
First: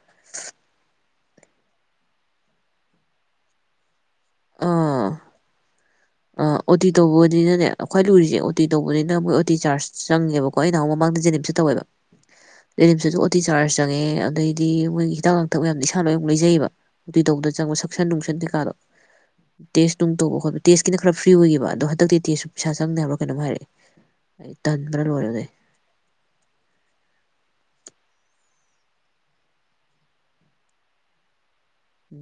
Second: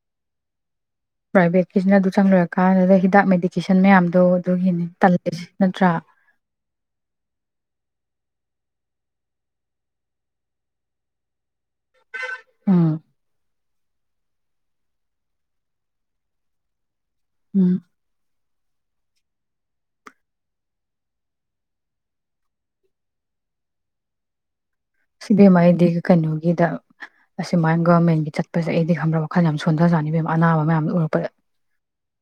Speaker 1: ꯆꯪꯂꯣꯏꯔ ꯀꯥꯟꯗꯨꯗ ꯍꯤꯗꯥꯛ ꯃꯦꯗꯤꯀꯦꯁꯟ ꯃꯌꯥꯝ ꯑꯗꯣ ꯑꯗꯨꯒꯤꯅꯤ ꯇꯜꯂꯤꯁꯦ ꯅꯠꯇ꯭ꯔꯥ
Speaker 2: ꯑ ꯑꯣ ꯇꯤ ꯇꯧꯕꯅꯤꯅꯅꯦ ꯈ꯭ꯋꯥꯏ ꯂꯨꯔꯤꯁꯦ ꯑꯣ ꯇꯤ ꯇꯧꯕꯅꯤꯅ ꯃꯣꯏ ꯑꯣꯇꯤ ꯆꯥꯔꯖ ꯆꯪꯉꯦꯕꯀꯣ ꯑꯩ ꯅꯍꯥꯟꯃꯨꯛ ꯃꯃꯥꯡꯗ ꯖꯦꯅꯤꯝꯁ ꯇꯧꯋꯦꯕ
Speaker 1: ꯎꯝ
Speaker 2: ꯖꯦꯅꯤꯝꯁꯤꯇꯁꯨ ꯑꯣꯇꯤ ꯆꯥꯔꯖ ꯆꯪꯉꯦ ꯑꯗꯩꯗꯤ ꯃꯣꯏꯒꯤ ꯍꯤꯗꯥꯛ ꯂꯥꯡꯊꯛ ꯃꯌꯥꯝꯗꯤ ꯏꯁꯥ ꯂꯣꯏꯅ ꯑꯃꯨꯛ ꯂꯩꯖꯩꯑꯕ ꯗꯣꯛꯇꯔ
Speaker 1: ꯎꯝ
Speaker 2: ꯆꯪꯕ ꯁꯛꯁꯟ ꯅꯨꯡꯁꯟ ꯀꯩꯀꯥꯗꯣ ꯇꯦꯁ ꯅꯨꯡ ꯇꯧꯕ ꯈꯣꯠ ꯇꯦꯁꯀꯤꯅ ꯈꯔ ꯐ꯭ꯔꯤ ꯑꯣꯏꯒꯤꯕ ꯑꯗꯣ ꯍꯟꯗꯛꯇꯤ ꯇꯦꯁꯁꯨ ꯄꯩꯁꯥ ꯆꯪꯅꯤꯑꯕ꯭ꯔꯥ ꯀꯩꯅꯣꯝ ꯍꯥꯏꯔꯛꯏ
Speaker 1: ꯏꯕꯦꯟꯃꯥ ꯑꯩꯗꯤ ꯀꯩꯅꯣꯒꯤꯗ ꯑꯁꯤꯃꯥꯟ ꯒꯣꯃꯦꯟꯒꯤ ꯆꯠꯄꯁꯦ ꯑꯩꯗꯤ ꯈꯪꯕ꯭ꯔ ꯋꯥꯈꯜ ꯌꯥꯝ ꯁꯣꯟꯊꯖꯥꯅꯤ ꯏꯕꯦꯝꯃ ꯑꯅꯥꯕ ꯃꯌꯥꯝꯗꯨ ꯎꯔꯛꯄꯗ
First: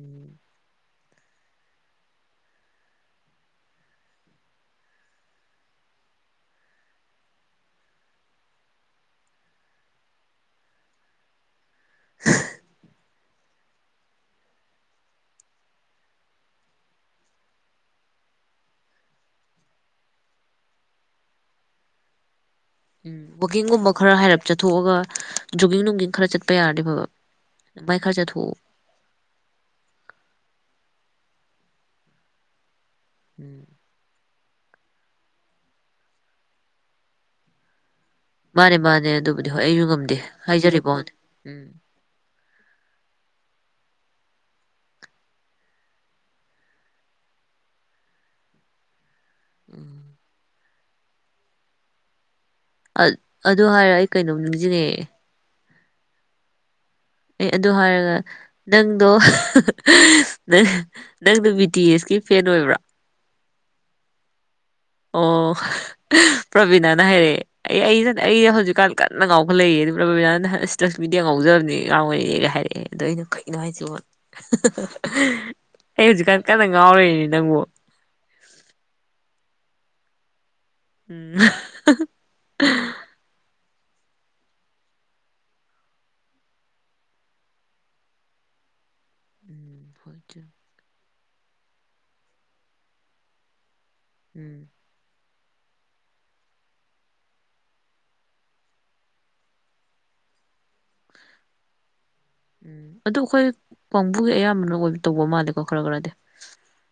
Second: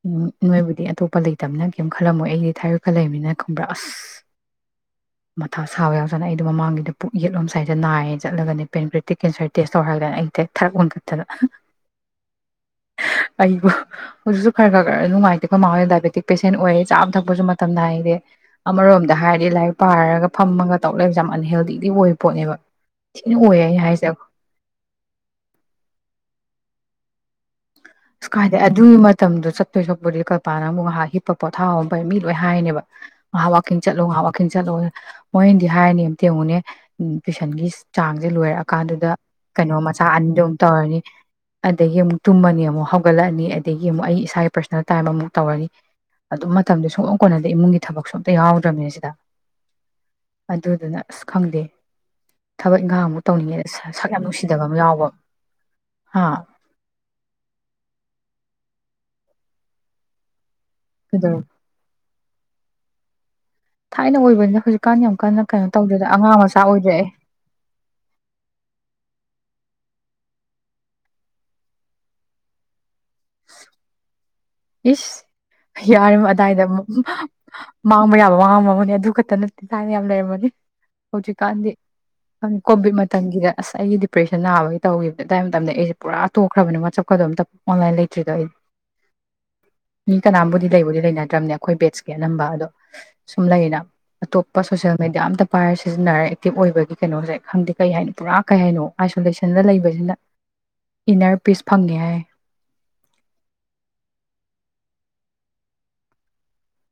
Speaker 1: ꯎꯝ ꯅꯣꯏꯕꯨꯗꯤ ꯑꯗꯣ [inaudible] ꯂꯩꯇꯝꯅꯤꯅ ꯀꯔꯤꯝ ꯈꯜꯂꯝꯃꯣꯏ ꯑꯩꯗꯤ ꯊꯥꯏꯔꯣꯏꯗꯀ ꯂꯩꯕꯅꯤꯅ ꯈꯪꯕ꯭ꯔꯥ ꯑꯁ ꯃꯊꯥ ꯁꯥꯕ ꯌꯥꯎꯖꯥꯅ ꯑꯩꯗꯣ ꯃꯃꯥꯡꯒꯤꯗ ꯄꯨꯛ ꯌꯦꯠꯂꯣꯝ ꯁꯥꯏꯠ ꯗ ꯅꯥꯏꯌꯦ ꯆꯠꯂꯒꯅꯤ ꯄꯦꯟꯀ꯭ꯔꯦꯇꯤꯛ ꯀꯦꯟꯁꯔ ꯇꯦꯁ ꯇꯧꯔꯂꯅ ꯑꯩꯗꯤ ꯊꯔꯛ ꯍꯨꯟꯈꯠꯇꯅ
Speaker 2: [inaudible]
Speaker 1: ꯑꯩꯕꯨ ꯍꯧꯖꯤꯛꯁꯨ ꯈꯔ ꯈꯔ ꯈꯔ ꯅꯨꯡꯉꯥꯏꯇꯦꯀꯣ ꯃꯥ ꯗꯥꯏꯕꯦꯇꯤꯛ ꯄꯦꯁꯦꯟ ꯑꯣꯏꯌꯦ ꯆꯥꯕ ꯊꯛꯄꯁꯨ ꯃꯇꯝ ꯅꯥꯏꯗꯦ ꯑꯃꯔꯣꯝꯗ ꯍꯥꯏꯔꯗꯤ ꯂꯥꯏꯔꯤꯛ ꯄꯥꯔꯒ ꯐꯝꯃꯒ ꯇꯧꯔꯛ ꯂꯩꯕꯁꯦ ꯌꯥꯝ ꯑꯟꯍꯦꯜꯗꯤꯗꯤ ꯑꯣꯏꯕ ꯄꯣꯠꯅꯦꯕ
Speaker 2: ꯎꯝ
Speaker 1: ꯊꯤꯅ ꯑꯣꯏꯌꯦ ꯑꯩꯅ
Speaker 2: ꯋꯀꯤꯡꯒꯨꯝꯕ
Speaker 1: ꯍꯥꯏꯁꯦ
Speaker 2: ꯈꯔ ꯍꯥꯏꯔꯞ ꯆꯠꯊꯣꯛꯑꯒ ꯖꯣꯒꯤꯡ ꯅꯨꯡꯒꯤꯡ ꯈꯔ ꯆꯠꯄ ꯌꯥꯔꯗꯤ ꯐꯕ ꯑꯗꯨꯃꯥꯏ ꯈꯔ
Speaker 1: ꯏꯁ
Speaker 2: ꯆꯠꯊꯣꯛꯎ
Speaker 1: ꯀꯥꯏꯗ ꯑꯗꯨ ꯃꯇꯝꯗꯣ ꯆꯠꯄꯣꯏ ꯁꯠꯄꯗꯤ ꯀꯔꯄꯥꯅ ꯑꯃꯨꯛ ꯍꯤꯞ ꯄꯣꯊꯥꯍꯧꯐꯩ ꯃꯤ ꯂꯣꯏ ꯍꯥꯏꯅꯦꯕ
Speaker 2: ꯎꯝ
Speaker 1: ꯋꯥꯀꯤꯡ ꯆꯠꯂꯣ ꯉꯍꯥꯛ ꯆꯠꯂꯣ ꯃꯣꯏꯅꯗꯤ ꯍꯥꯏꯅꯤꯇꯥ ꯌꯦꯪꯉꯨꯅꯦ ꯇꯨꯏꯁꯟꯒꯤ ꯆꯥꯡꯁꯦ
Speaker 2: ꯃꯥꯅꯦ ꯃꯥꯅꯦ
Speaker 1: ꯂꯣꯏꯔꯛꯑꯀꯥꯟꯗꯨꯗ
Speaker 2: ꯑꯗꯨꯕꯨꯗꯤ ꯍꯣꯏ
Speaker 1: ꯀꯩꯅꯣ
Speaker 2: ꯑꯩꯁꯨ
Speaker 1: ꯃꯆꯥ
Speaker 2: ꯉꯝꯗꯦ
Speaker 1: ꯑꯅꯤꯗꯣ ꯑꯃꯨꯛ
Speaker 2: ꯍꯥꯏꯖꯔꯤꯕ
Speaker 1: ꯇꯧꯔꯅꯤ
Speaker 2: ꯋꯥꯅꯦ ꯎꯝ
Speaker 1: ꯑꯗꯒꯤ ꯑꯃꯨꯛ ꯇꯨꯝꯃꯅꯤ ꯑꯃꯨꯛ ꯍꯧꯒꯠꯂꯛꯑꯅꯤ ꯑꯗꯒꯤ ꯑꯃꯨꯛ ꯑꯩ ꯏꯁꯥꯒꯤ ꯄꯔꯁꯣꯅꯦꯜ ꯇꯥꯏꯝ ꯑꯃꯨꯛ ꯇꯧꯔꯅꯤ ꯑꯗꯨꯝ ꯃꯇꯝꯗꯨ ꯁꯨꯡꯀꯣꯟ ꯀꯣꯟꯅꯗꯤ ꯏꯃꯨꯡꯒꯤ ꯊꯕꯛꯁꯨ ꯑꯝꯇ ꯌꯥꯎꯗ꯭ꯔꯝꯅꯤ ꯁꯤꯗ
Speaker 2: ꯎꯝ
Speaker 1: ꯑꯗꯨꯗꯨꯅ ꯑꯁ ꯈꯪꯗꯦ ꯊꯕꯛ ꯏꯪꯈꯥꯡ ꯑꯃꯨꯛ
Speaker 2: ꯑꯗꯨ
Speaker 1: ꯇꯧꯅꯤꯡꯉꯦꯗ
Speaker 2: ꯍꯥꯏꯔ ꯑꯩ
Speaker 1: ꯁꯛ ꯌꯥꯝ
Speaker 2: ꯀꯩꯅꯣꯝ
Speaker 1: ꯅꯨꯡꯁꯤꯗꯕ ꯑꯃ
Speaker 2: ꯅꯤꯡꯁꯤꯡꯉꯛꯑꯦ
Speaker 1: ꯌꯥꯎꯕ꯫ ꯍꯥꯥ
Speaker 2: ꯑꯦ ꯑꯗꯨ ꯍꯥꯏꯔꯒ ꯅꯪꯗꯣ ꯅꯪ
Speaker 1: ꯀꯩꯗꯧ
Speaker 2: ꯅꯪꯅ ꯕꯤ ꯇꯤ ꯑꯦꯁ ꯀꯤ ꯐꯦꯟ ꯑꯣꯏꯕ꯭ꯔꯣ?
Speaker 1: ꯊꯥꯏꯅ ꯑꯣꯏꯕꯅꯤꯗ ꯍꯣꯖ
Speaker 2: ꯑꯣ ꯄ꯭ꯔꯕꯤꯅꯥꯅ
Speaker 1: ꯑꯩ
Speaker 2: ꯍꯥꯏꯔꯛꯑꯦ ꯑꯩ ꯑꯩꯅꯦ ꯍꯧꯖꯤꯛꯀꯥꯟ ꯀꯟꯅ ꯉꯥꯎꯈꯠꯂꯛꯏ꯫ ꯔꯕꯤꯅꯥꯅ ꯂꯁꯃꯦꯗꯤ ꯌꯥꯝ ꯉꯥꯎꯖꯕꯅꯦ ꯉꯥꯎꯋꯦꯒ ꯍꯥꯏꯔꯛꯑꯦ ꯑꯗꯨꯗ ꯑꯩꯅ ꯀꯩꯅꯣ ꯍꯥꯏꯁꯤꯕꯣ꯫
Speaker 1: ꯏꯁ
Speaker 2: ꯑꯩ
Speaker 1: [unintelligible]
Speaker 2: ꯍꯧꯖꯤꯛꯀꯥꯟ
Speaker 1: ꯑꯗꯥꯏꯗ
Speaker 2: ꯀꯟꯅ
Speaker 1: ꯃꯨꯛ
Speaker 2: ꯉꯥꯎꯔꯤꯅꯦ
Speaker 1: ꯍꯍ
Speaker 2: ꯅꯪꯕꯨ
Speaker 1: ꯃꯥꯡꯕ ꯌꯥꯕ ꯃꯥꯡꯉꯝꯃꯕꯅꯦ ꯑꯃ ꯑꯗꯨ ꯈꯛꯇ [unintelligible] ꯌꯥꯝ ꯂꯩꯔꯝꯕꯒꯤ
Speaker 2: ꯎꯝ
Speaker 1: ꯍꯧꯖꯤꯀꯥꯥꯟꯗꯤ ꯑꯝ ꯀꯣꯕꯤꯠ ꯃꯠꯇꯝꯒꯤꯗ ꯑꯁ ꯑꯩꯒꯤ ꯗꯤꯄ꯭ꯔꯦꯁꯟ ꯅꯥꯕꯒꯤ ꯇꯧꯈꯤꯕꯅꯦ ꯑꯗ꯭ꯋꯥꯏ ꯃꯇꯝꯗ ꯑꯩꯁꯦ ꯄꯨꯔꯥ ꯇꯣꯛꯈ꯭ꯔꯕꯅꯦ ꯋꯥꯠꯆꯞꯀꯗꯣ ꯑꯝꯇ ꯑꯣꯟꯂꯥꯏꯟ ꯂꯩꯇ꯭ꯔꯤꯗꯣ ꯑꯩ꯫
Speaker 2: ꯎꯝ ꯍꯣꯏ
Speaker 1: ꯃꯤ
Speaker 2: ꯆꯨꯝ
Speaker 1: ꯀꯅꯥꯝꯕꯨꯗꯤ ꯂꯩꯕꯨꯗ ꯂꯩ꯫ [unintelligible] ꯅꯠꯇ꯭ꯔꯕꯅꯦ ꯑꯩꯈꯣꯏ ꯕꯦꯠꯁꯀꯤ ꯑꯅꯝꯕ ꯑꯗꯣ ꯁꯨꯝ ꯂꯩꯅ꯫ ꯑꯇꯣꯞꯄ
Speaker 2: ꯎꯝ
Speaker 1: ꯁꯣꯁ꯭ꯌꯦꯜ ꯃꯦꯗꯤꯌꯥ ꯑꯝꯇ꯫ [unintelligible] ꯁꯤꯖꯤꯟꯅꯔ ꯑꯦꯛꯇꯤꯞ ꯑꯣꯏꯕꯒꯤ ꯀꯩꯅꯣꯁꯦ ꯈꯪꯗꯦ ꯀꯩ ꯍꯥꯏꯅꯤ ꯄꯨꯔꯥ ꯀꯩ ꯍꯥꯏꯅꯣ ꯑꯥꯏꯁꯣꯂꯦꯁꯟꯗ ꯂꯩꯕꯁꯤꯅ ꯏꯟꯅꯔ ꯄꯤꯁ ꯐꯪꯉꯦ ꯍꯥꯏ꯫
Speaker 2: ꯎꯝ ꯑꯗꯨ ꯑꯩꯈꯣꯏ ꯀꯥꯡꯕꯨꯒꯤ ꯑꯌꯥꯝꯕꯅ ꯑꯣꯏꯕ ꯇꯧꯕ ꯃꯥꯜꯂꯦꯀꯣ ꯈꯔ ꯈꯔꯗꯤ꯫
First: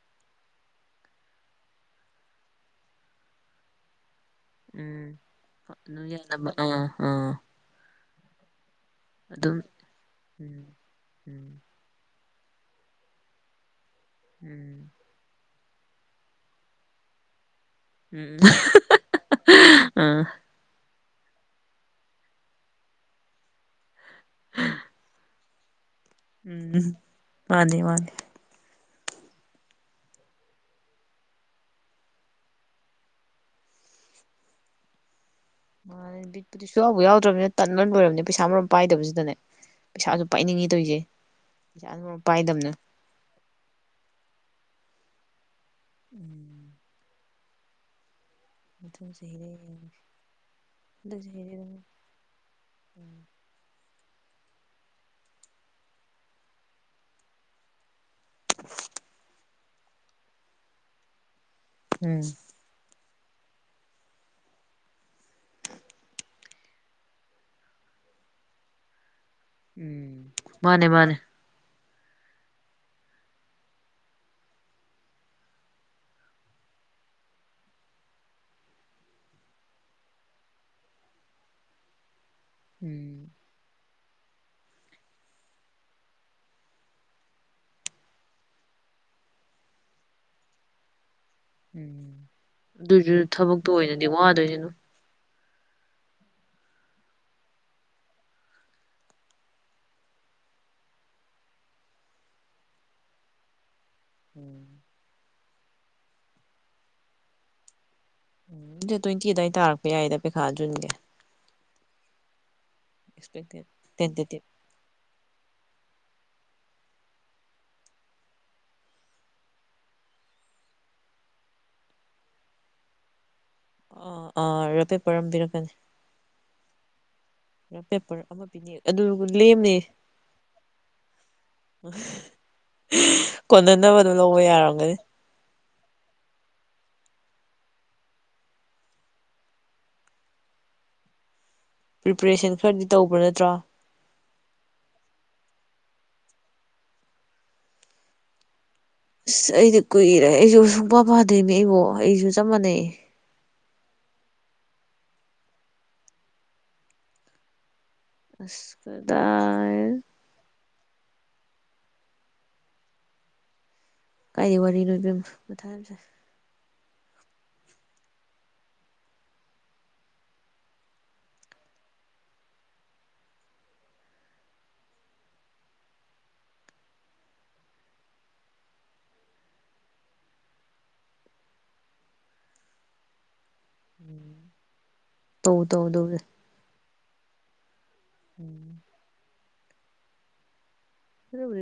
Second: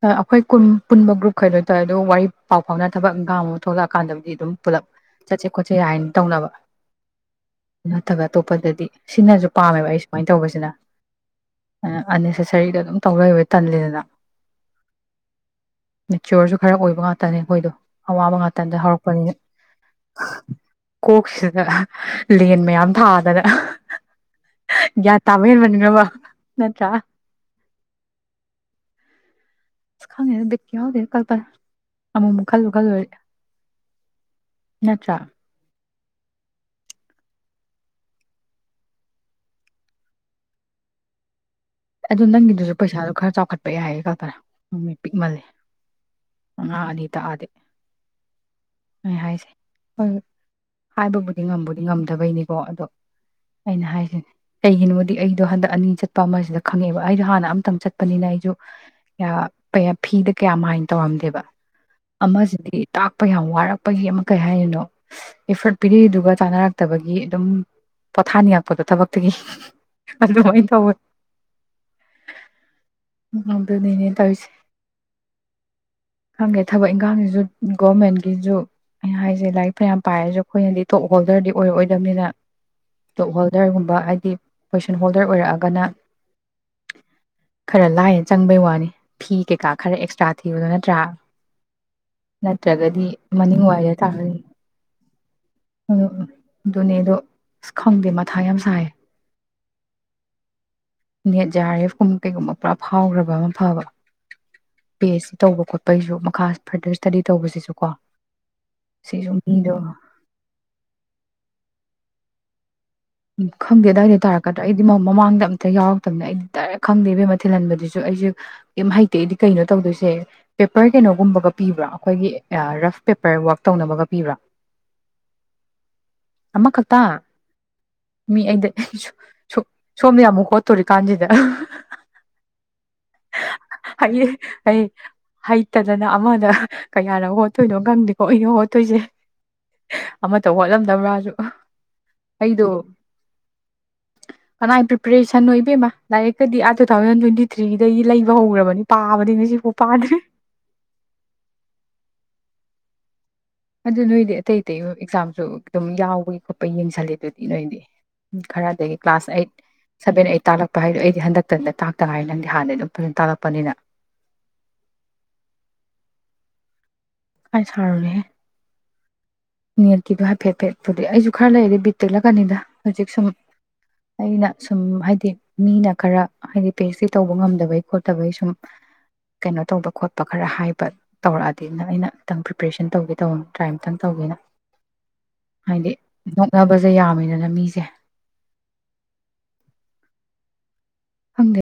Speaker 1: ꯑꯩꯈꯣꯏ ꯀꯨꯟ ꯄꯨꯟꯕ ꯒ꯭ꯔꯨꯞꯈꯩꯗ ꯑꯣꯏ ꯇꯧꯔꯦ ꯑꯗꯨ ꯋꯥꯔꯤ ꯄꯥꯎ ꯐꯥꯎꯅ ꯊꯕꯛ ꯏꯟꯈꯥꯡ ꯑꯃ ꯊꯣꯛꯂꯛꯑꯀꯥꯟꯗꯕꯨꯗꯤ ꯑꯗꯨꯝ ꯄꯨꯂꯞ
Speaker 2: ꯎꯝ
Speaker 1: ꯆꯠꯁꯦ ꯈꯣꯠꯁꯦ
Speaker 2: ꯑꯗꯨꯝ
Speaker 1: ꯍꯥꯏꯅ ꯇꯧꯅꯕ꯫
Speaker 2: ꯌꯥꯅꯕ ꯑꯥ ꯑꯥ
Speaker 1: ꯊꯕꯛ ꯑꯇꯣꯞꯄꯗꯗꯤ ꯁꯤꯅꯁꯨ
Speaker 2: ꯑꯗꯨꯝ
Speaker 1: ꯄꯥꯝꯃꯦꯕ ꯑꯩ ꯁꯨꯃꯥꯏꯅ
Speaker 2: ꯎꯝ
Speaker 1: ꯇꯧꯕꯁꯤꯅ꯫
Speaker 2: ꯎꯝ
Speaker 1: ꯑꯟꯅꯦꯁꯦꯁꯔꯤꯗ ꯑꯗꯨꯝ ꯇꯧꯂꯩꯕꯩ ꯇꯟꯂꯤꯗꯅ
Speaker 2: ꯎꯝ
Speaker 1: ꯃꯦꯆ꯭ꯌꯨꯔ ꯈꯔ ꯑꯣꯏꯕ ꯉꯥꯛꯇꯅꯦ ꯑꯩꯈꯣꯏꯗꯣ ꯑꯋꯥꯕ
Speaker 2: ꯎꯝ
Speaker 1: ꯉꯥꯛꯇꯅꯤꯗ ꯍꯧꯔꯛꯄꯅꯤꯅ
Speaker 2: ꯑꯥ
Speaker 1: ꯀꯣꯛꯁꯤꯗ ꯂꯦꯟ ꯃꯌꯥꯝ ꯊꯥꯗꯅ ꯌꯥ [unintelligible]
Speaker 2: ꯎꯝ ꯃꯥꯅꯦ ꯃꯥꯅꯦ
Speaker 1: ꯑ ꯈꯪꯗꯦꯗ ꯕꯤꯠꯀ ꯌꯥꯎꯗꯦ ꯀꯜꯄꯅꯥ ꯑꯃꯨꯛꯃꯨꯛ ꯈꯜꯂꯨ ꯈꯜꯂꯨ ꯅꯠꯇ꯭ꯔꯥ
Speaker 2: ꯕꯤꯠꯄꯨꯗꯤ ꯁꯨꯡꯌꯥꯎꯕꯨ ꯌꯥꯎꯗ꯭ꯔꯕꯅꯤꯅ ꯇꯟꯕꯅ ꯂꯣꯏꯔꯕꯅꯤꯅꯦ ꯄꯩꯁꯥ ꯃꯔꯣꯝ ꯄꯥꯏꯗꯕꯁꯤꯗꯅꯦ ꯄꯩꯁꯥꯁꯨ ꯄꯥꯏꯅꯤꯡꯉꯤ ꯇꯧꯔꯤꯁꯦ꯫ ꯄꯩꯁꯥ ꯃꯔꯣꯝ
Speaker 1: ꯑꯗꯣ
Speaker 2: ꯄꯥꯏꯗꯕꯅ
Speaker 1: ꯅꯪꯒꯤꯗꯨꯁꯨ ꯄꯩꯁꯥꯗꯨꯣ ꯈꯔ ꯆꯥꯎꯈꯠꯄ ꯌꯥꯏꯌꯦ ꯀꯜꯄꯅꯥ ꯎꯝ ꯄꯤꯛꯃꯜꯂꯦ
Speaker 2: ꯎꯝ
Speaker 1: ꯑꯉꯥꯡ ꯑꯅꯤ ꯇꯥꯛ ꯑꯗꯤ
Speaker 2: ꯃꯊꯪ
Speaker 1: ꯑꯩ ꯍꯥꯏꯁꯦ
Speaker 2: ꯆꯍꯤꯗ ꯌꯦꯡꯉꯒꯦ
Speaker 1: ꯍꯣꯏ
Speaker 2: ꯍꯟꯗꯛ
Speaker 1: ꯍꯥꯏꯕꯕꯨꯗꯤ
Speaker 2: ꯆꯍꯤꯗꯤ ꯑꯗꯨꯝ
Speaker 1: ꯉꯝꯕꯕꯨꯗꯤ ꯉꯝꯗꯕꯩꯅꯤꯀꯣ ꯑꯗꯣ ꯑꯩꯅ ꯍꯥꯏꯁꯤꯅꯦ ꯀꯩꯒꯤꯅꯣꯗꯤ ꯑꯩꯗꯣ ꯍꯟꯗꯛ ꯑꯅꯤ ꯆꯠꯄ ꯑꯃꯁꯤꯗ ꯈꯪꯡꯉꯦꯕ ꯑꯩꯗꯣ ꯍꯥꯟꯅ ꯑꯝꯇꯪ ꯆꯠꯄꯅꯤꯅ ꯑꯩꯁꯨ ꯐꯤꯗ ꯀꯌꯥ ꯃꯥꯏꯟ ꯇꯧꯔꯝꯗꯦꯕ
Speaker 2: ꯎꯝ
Speaker 1: ꯑꯃ ꯖꯤꯗꯤ ꯇꯥꯛꯄ ꯌꯥꯝ ꯋꯥꯔꯛꯄꯒꯤ ꯑꯃ ꯀꯩ ꯍꯥꯏꯗꯣꯏꯅꯣ ꯏꯐ꯭ꯔꯠ ꯄꯤꯔꯛꯏꯗꯨꯒ ꯆꯥꯅꯔꯛꯇꯕꯒꯤ ꯑꯗꯨꯝ ꯄꯣꯊꯥꯅꯤꯡꯉꯛꯄꯗꯣ ꯊꯕꯛ [unintelligible] ꯑꯗꯨꯃꯥꯏꯅ
Speaker 2: ꯃꯥꯅꯦ
Speaker 1: ꯇꯧꯋꯦ
Speaker 2: ꯃꯥꯅꯦ
Speaker 1: ꯎꯝ ꯑꯗꯨꯅꯤꯅꯦ ꯇꯧꯔꯤꯁꯦ ꯈꯪꯗꯦ ꯊꯕꯛ ꯏꯟꯈꯥꯡꯁꯤꯁꯨ ꯒꯣꯚꯦꯔꯃꯦꯟꯠꯒꯤꯁꯨ ꯑꯩꯅꯥ ꯍꯥꯏꯁꯦ ꯂꯥꯏꯔꯤꯛ ꯐꯅꯥꯌꯝ ꯄꯥꯔꯁꯨ ꯑꯩꯈꯣꯏꯅ ꯇꯣꯞ ꯍꯣꯜꯗꯔꯗꯤ ꯑꯣꯏꯔꯛ ꯑꯣꯏꯗꯕꯅꯤꯅ꯫
Speaker 2: ꯎꯝ
Speaker 1: ꯇꯣꯞꯍꯣꯜꯗꯔ [unintelligible] [unintelligible] ꯍꯥꯏꯗꯤ ꯄꯣꯖꯤꯁꯟ ꯍꯣꯜꯗꯔ ꯑꯣꯏꯔꯛꯑꯒꯅ꯫ ꯈꯔ ꯂꯥꯏꯅ ꯆꯪꯕꯩ ꯋꯥꯅꯤ ꯐꯤ ꯀꯩꯀꯥ ꯈꯔ ꯑꯦꯛꯁꯇ꯭ꯔꯥ ꯊꯤꯕꯗꯣ ꯅꯠꯇ꯭ꯔꯥ꯫
Speaker 2: ꯎꯝ
Speaker 1: ꯅꯠꯇ꯭ꯔꯒꯗꯤ
Speaker 2: ꯑꯗꯨꯁꯨ
Speaker 1: ꯃꯅꯤꯡ
Speaker 2: ꯊꯕꯛꯇꯣ
Speaker 1: ꯋꯥꯏꯗ
Speaker 2: ꯑꯣꯗꯗꯤ
Speaker 1: ꯇꯥꯔꯅꯤ
Speaker 2: ꯋꯥꯗꯣꯏꯅꯤꯅ
Speaker 1: ꯑꯗꯣ ꯎꯝ ꯑꯗꯨꯅꯦꯗꯣ ꯑꯁ ꯈꯪꯗꯦ ꯃꯊꯥ ꯌꯥꯝ ꯁꯥꯏꯌꯦ ꯅꯦꯠ ꯖꯦ ꯑꯥꯔ ꯑꯦꯐ ꯀꯨꯝꯕ ꯀꯩꯒꯨꯝꯕ ꯄꯨꯔꯥ ꯐꯥꯎꯈꯒꯔꯕ ꯑꯃ ꯐꯕ
Speaker 2: ꯎꯝ
Speaker 1: ꯄꯤ ꯇꯧꯕ ꯈꯣꯠꯄꯒꯤꯁꯨ ꯃꯈꯥ ꯐꯔꯗꯔ ꯁꯇꯗꯤ ꯇꯧꯕꯁꯤꯁꯨ ꯀꯣ
Speaker 2: ꯎꯝꯗꯣ ꯇ꯭ꯋꯦꯟꯇꯤ
Speaker 1: ꯁꯤꯁꯨ
Speaker 2: ꯑꯗꯨꯋꯥ
Speaker 1: ꯃꯤꯗꯣ
Speaker 2: ꯇꯥꯔꯛꯄ ꯌꯥꯏꯗ ꯄꯩꯈꯥ ꯖꯨꯟꯒꯤ
Speaker 1: ꯎꯝ
Speaker 2: ꯑꯦꯛꯁꯄꯦꯛꯇꯦꯠ
Speaker 1: ꯈꯪꯗꯦꯗꯥꯏꯗ
Speaker 2: ꯇꯦꯟꯇꯦꯇꯤꯞ
Speaker 1: ꯇꯥꯔꯛꯀꯗ꯭ꯔꯥ ꯑꯩꯗꯤ ꯃꯃꯥꯡꯗ ꯑꯝꯇ ꯌꯥꯎꯔꯛꯇꯕꯅꯤꯅ ꯑꯩꯗꯤ ꯗꯥꯏꯔꯦꯛ ꯈꯪꯗꯦ ꯏꯕꯦꯝꯃꯥ ꯊꯤꯜꯍꯟꯕꯗꯨꯁꯨ ꯑꯩꯁꯦ ꯀꯩꯝ ꯍꯩꯇꯦ ꯑꯩꯗꯤ ꯀꯩꯅꯣ ꯇꯧꯗꯣꯏꯁꯦ ꯄꯦꯄꯔ ꯀꯩꯅꯣꯒꯨꯝꯕꯒ ꯄꯤꯕ꯭ꯔꯣ ꯑꯩꯈꯣꯏꯒꯤ ꯔꯐ ꯄꯦꯄꯔ ꯋꯥꯛ ꯇꯧꯅꯕꯒ
Speaker 2: ꯑ
Speaker 1: ꯄꯤꯕ꯭ꯔꯥ
Speaker 2: ꯑꯥ ꯔꯕ ꯄꯦꯄꯔ ꯑꯃ ꯄꯤꯔꯛꯀꯥꯅꯤ
Speaker 1: ꯑꯃꯈꯛꯇ ꯃꯤ ꯑꯩꯗ ꯁꯣꯝꯗ ꯌꯥꯝ ꯍꯣꯠꯇꯣꯔꯤ ꯀꯥꯟꯁꯤꯗ
Speaker 2: ꯀꯣꯟꯅꯅꯕꯗꯨꯣ ꯂꯧꯕ ꯌꯥꯔꯝꯒꯅꯤ
Speaker 1: ꯅꯠꯇꯗꯅ ꯑꯃꯗ ꯀꯌꯥꯅ ꯍꯣꯠꯇꯣꯏꯅꯣ ꯈꯪꯗꯦꯀꯣ ꯑꯩꯅꯣ ꯍꯣꯠꯇꯣꯏꯁꯦ ꯑꯃꯇ ꯍꯣꯠꯂꯝꯗꯕ꯭ꯔꯥꯁꯨ
Speaker 2: ꯄ꯭ꯔꯤꯄꯦꯔꯦꯁꯟ
Speaker 1: ꯑꯩꯗꯣ
Speaker 2: ꯈꯔꯗꯤ ꯇꯧꯕ꯭ꯔꯥ ꯅꯠꯇ꯭ꯔꯣ
Speaker 1: ꯍꯅꯥ ꯄꯤꯄꯔꯦꯁꯟ ꯏꯕꯦꯝꯕ ꯂꯥꯏꯔꯤꯛ ꯀꯗꯤ ꯇꯨꯊꯥꯎꯖꯟ ꯇ꯭ꯋꯦꯟꯤꯊ꯭ꯔꯤ ꯑꯗꯒꯤ ꯂꯩꯕ ꯍꯧꯈ꯭ꯔꯕꯅꯤ ꯄꯥꯕꯗꯤ
Speaker 2: ꯑꯁ
Speaker 1: ꯉꯁꯤꯐꯥꯎ
Speaker 2: ꯑꯩꯗꯤ
Speaker 1: ꯄꯥꯗ꯭ꯔꯤ
Speaker 2: ꯀꯨꯏꯔꯦ ꯑꯩꯁꯨ ꯁꯨꯡꯄꯥ ꯄꯥꯗꯦ ꯑꯩꯕꯣ ꯑꯩꯁꯨ ꯆꯞ ꯃꯥꯟꯅꯩ
Speaker 1: ꯑꯗꯨ ꯅꯣꯏꯗꯤ ꯑꯇꯩ ꯑꯇꯩ ꯑꯦꯛꯖꯥꯝꯁꯨ ꯑꯗꯨꯝ ꯌꯥꯎꯕꯒꯤ ꯈꯣꯠꯄ ꯌꯦꯡꯁꯜꯂꯦ ꯑꯗꯨꯗꯤ ꯅꯣꯏꯗꯤ ꯎꯝ
Speaker 2: ꯑꯁ
Speaker 1: ꯈꯔꯗꯒꯤ ꯀ꯭ꯂꯥꯁ ꯑꯩꯠ
Speaker 2: ꯀꯗꯥꯏ
Speaker 1: ꯁꯚꯦꯟ ꯑꯩꯠ ꯇꯥꯂꯛꯄ ꯚꯥꯏ ꯍꯥꯏꯗꯣ ꯑꯩꯗꯤ ꯍꯟꯗꯛꯇꯅ ꯇꯥꯛꯇꯅ ꯍꯥꯏ ꯅꯪꯗꯤ ꯍꯥꯟꯗꯤ ꯑꯗꯨꯝ ꯐꯖꯅ ꯇꯥꯛꯂꯛꯄꯅꯤꯅ
Speaker 2: ꯀꯥꯏꯗꯤ ꯋꯥꯔꯤꯅꯣ ꯏꯕꯦꯃ
Speaker 1: ꯀꯥꯏ ꯁꯔꯨꯅꯨꯍꯦ ꯅꯠꯀꯤꯗꯣ ꯍꯥꯏꯐꯦꯠ ꯐꯦꯠꯄꯨꯗꯤ ꯑꯩꯁꯨ ꯈꯔ ꯂꯩꯔꯗꯤ ꯕꯤꯠ ꯇꯦꯛꯂꯛꯀꯅꯤꯗ ꯍꯧꯖꯤꯛ ꯁꯨꯝ ꯑꯩꯅ ꯁꯨꯝ ꯍꯥꯏꯗꯤ ꯃꯤꯅ ꯈꯔ ꯍꯥꯏꯗꯤ ꯄꯤ ꯑꯩꯁ ꯗꯤ ꯇꯧꯕ ꯉꯝꯗꯕꯩ ꯈꯣꯠꯇꯕꯩ ꯁꯨꯝ ꯀꯩꯅꯣ ꯇꯧꯕ ꯈꯣꯠꯄ ꯈꯔ ꯍꯥꯏꯕ ꯇꯧꯔꯛꯑꯗꯤꯅ ꯑꯩꯅ ꯈꯤꯇꯪ ꯄ꯭ꯔꯤꯄꯦꯔꯦꯁꯟ ꯇꯧꯒꯦ ꯇꯧꯕꯅꯤ ꯇ꯭ꯔꯥꯏ ꯑꯝꯇꯪ ꯇꯧꯒꯦꯅ
Speaker 2: ꯇꯧ
Speaker 1: ꯍꯥꯏꯗꯤ
Speaker 2: ꯇꯧꯗꯧꯁꯦ
Speaker 1: ꯅꯣꯛꯅꯕ ꯐꯖ ꯌꯥꯝꯃꯤꯗꯅ ꯃꯤꯁꯦ
Speaker 2: ꯎꯝ
Speaker 1: ꯈꯪꯗꯦ
Speaker 2: [unintelligible]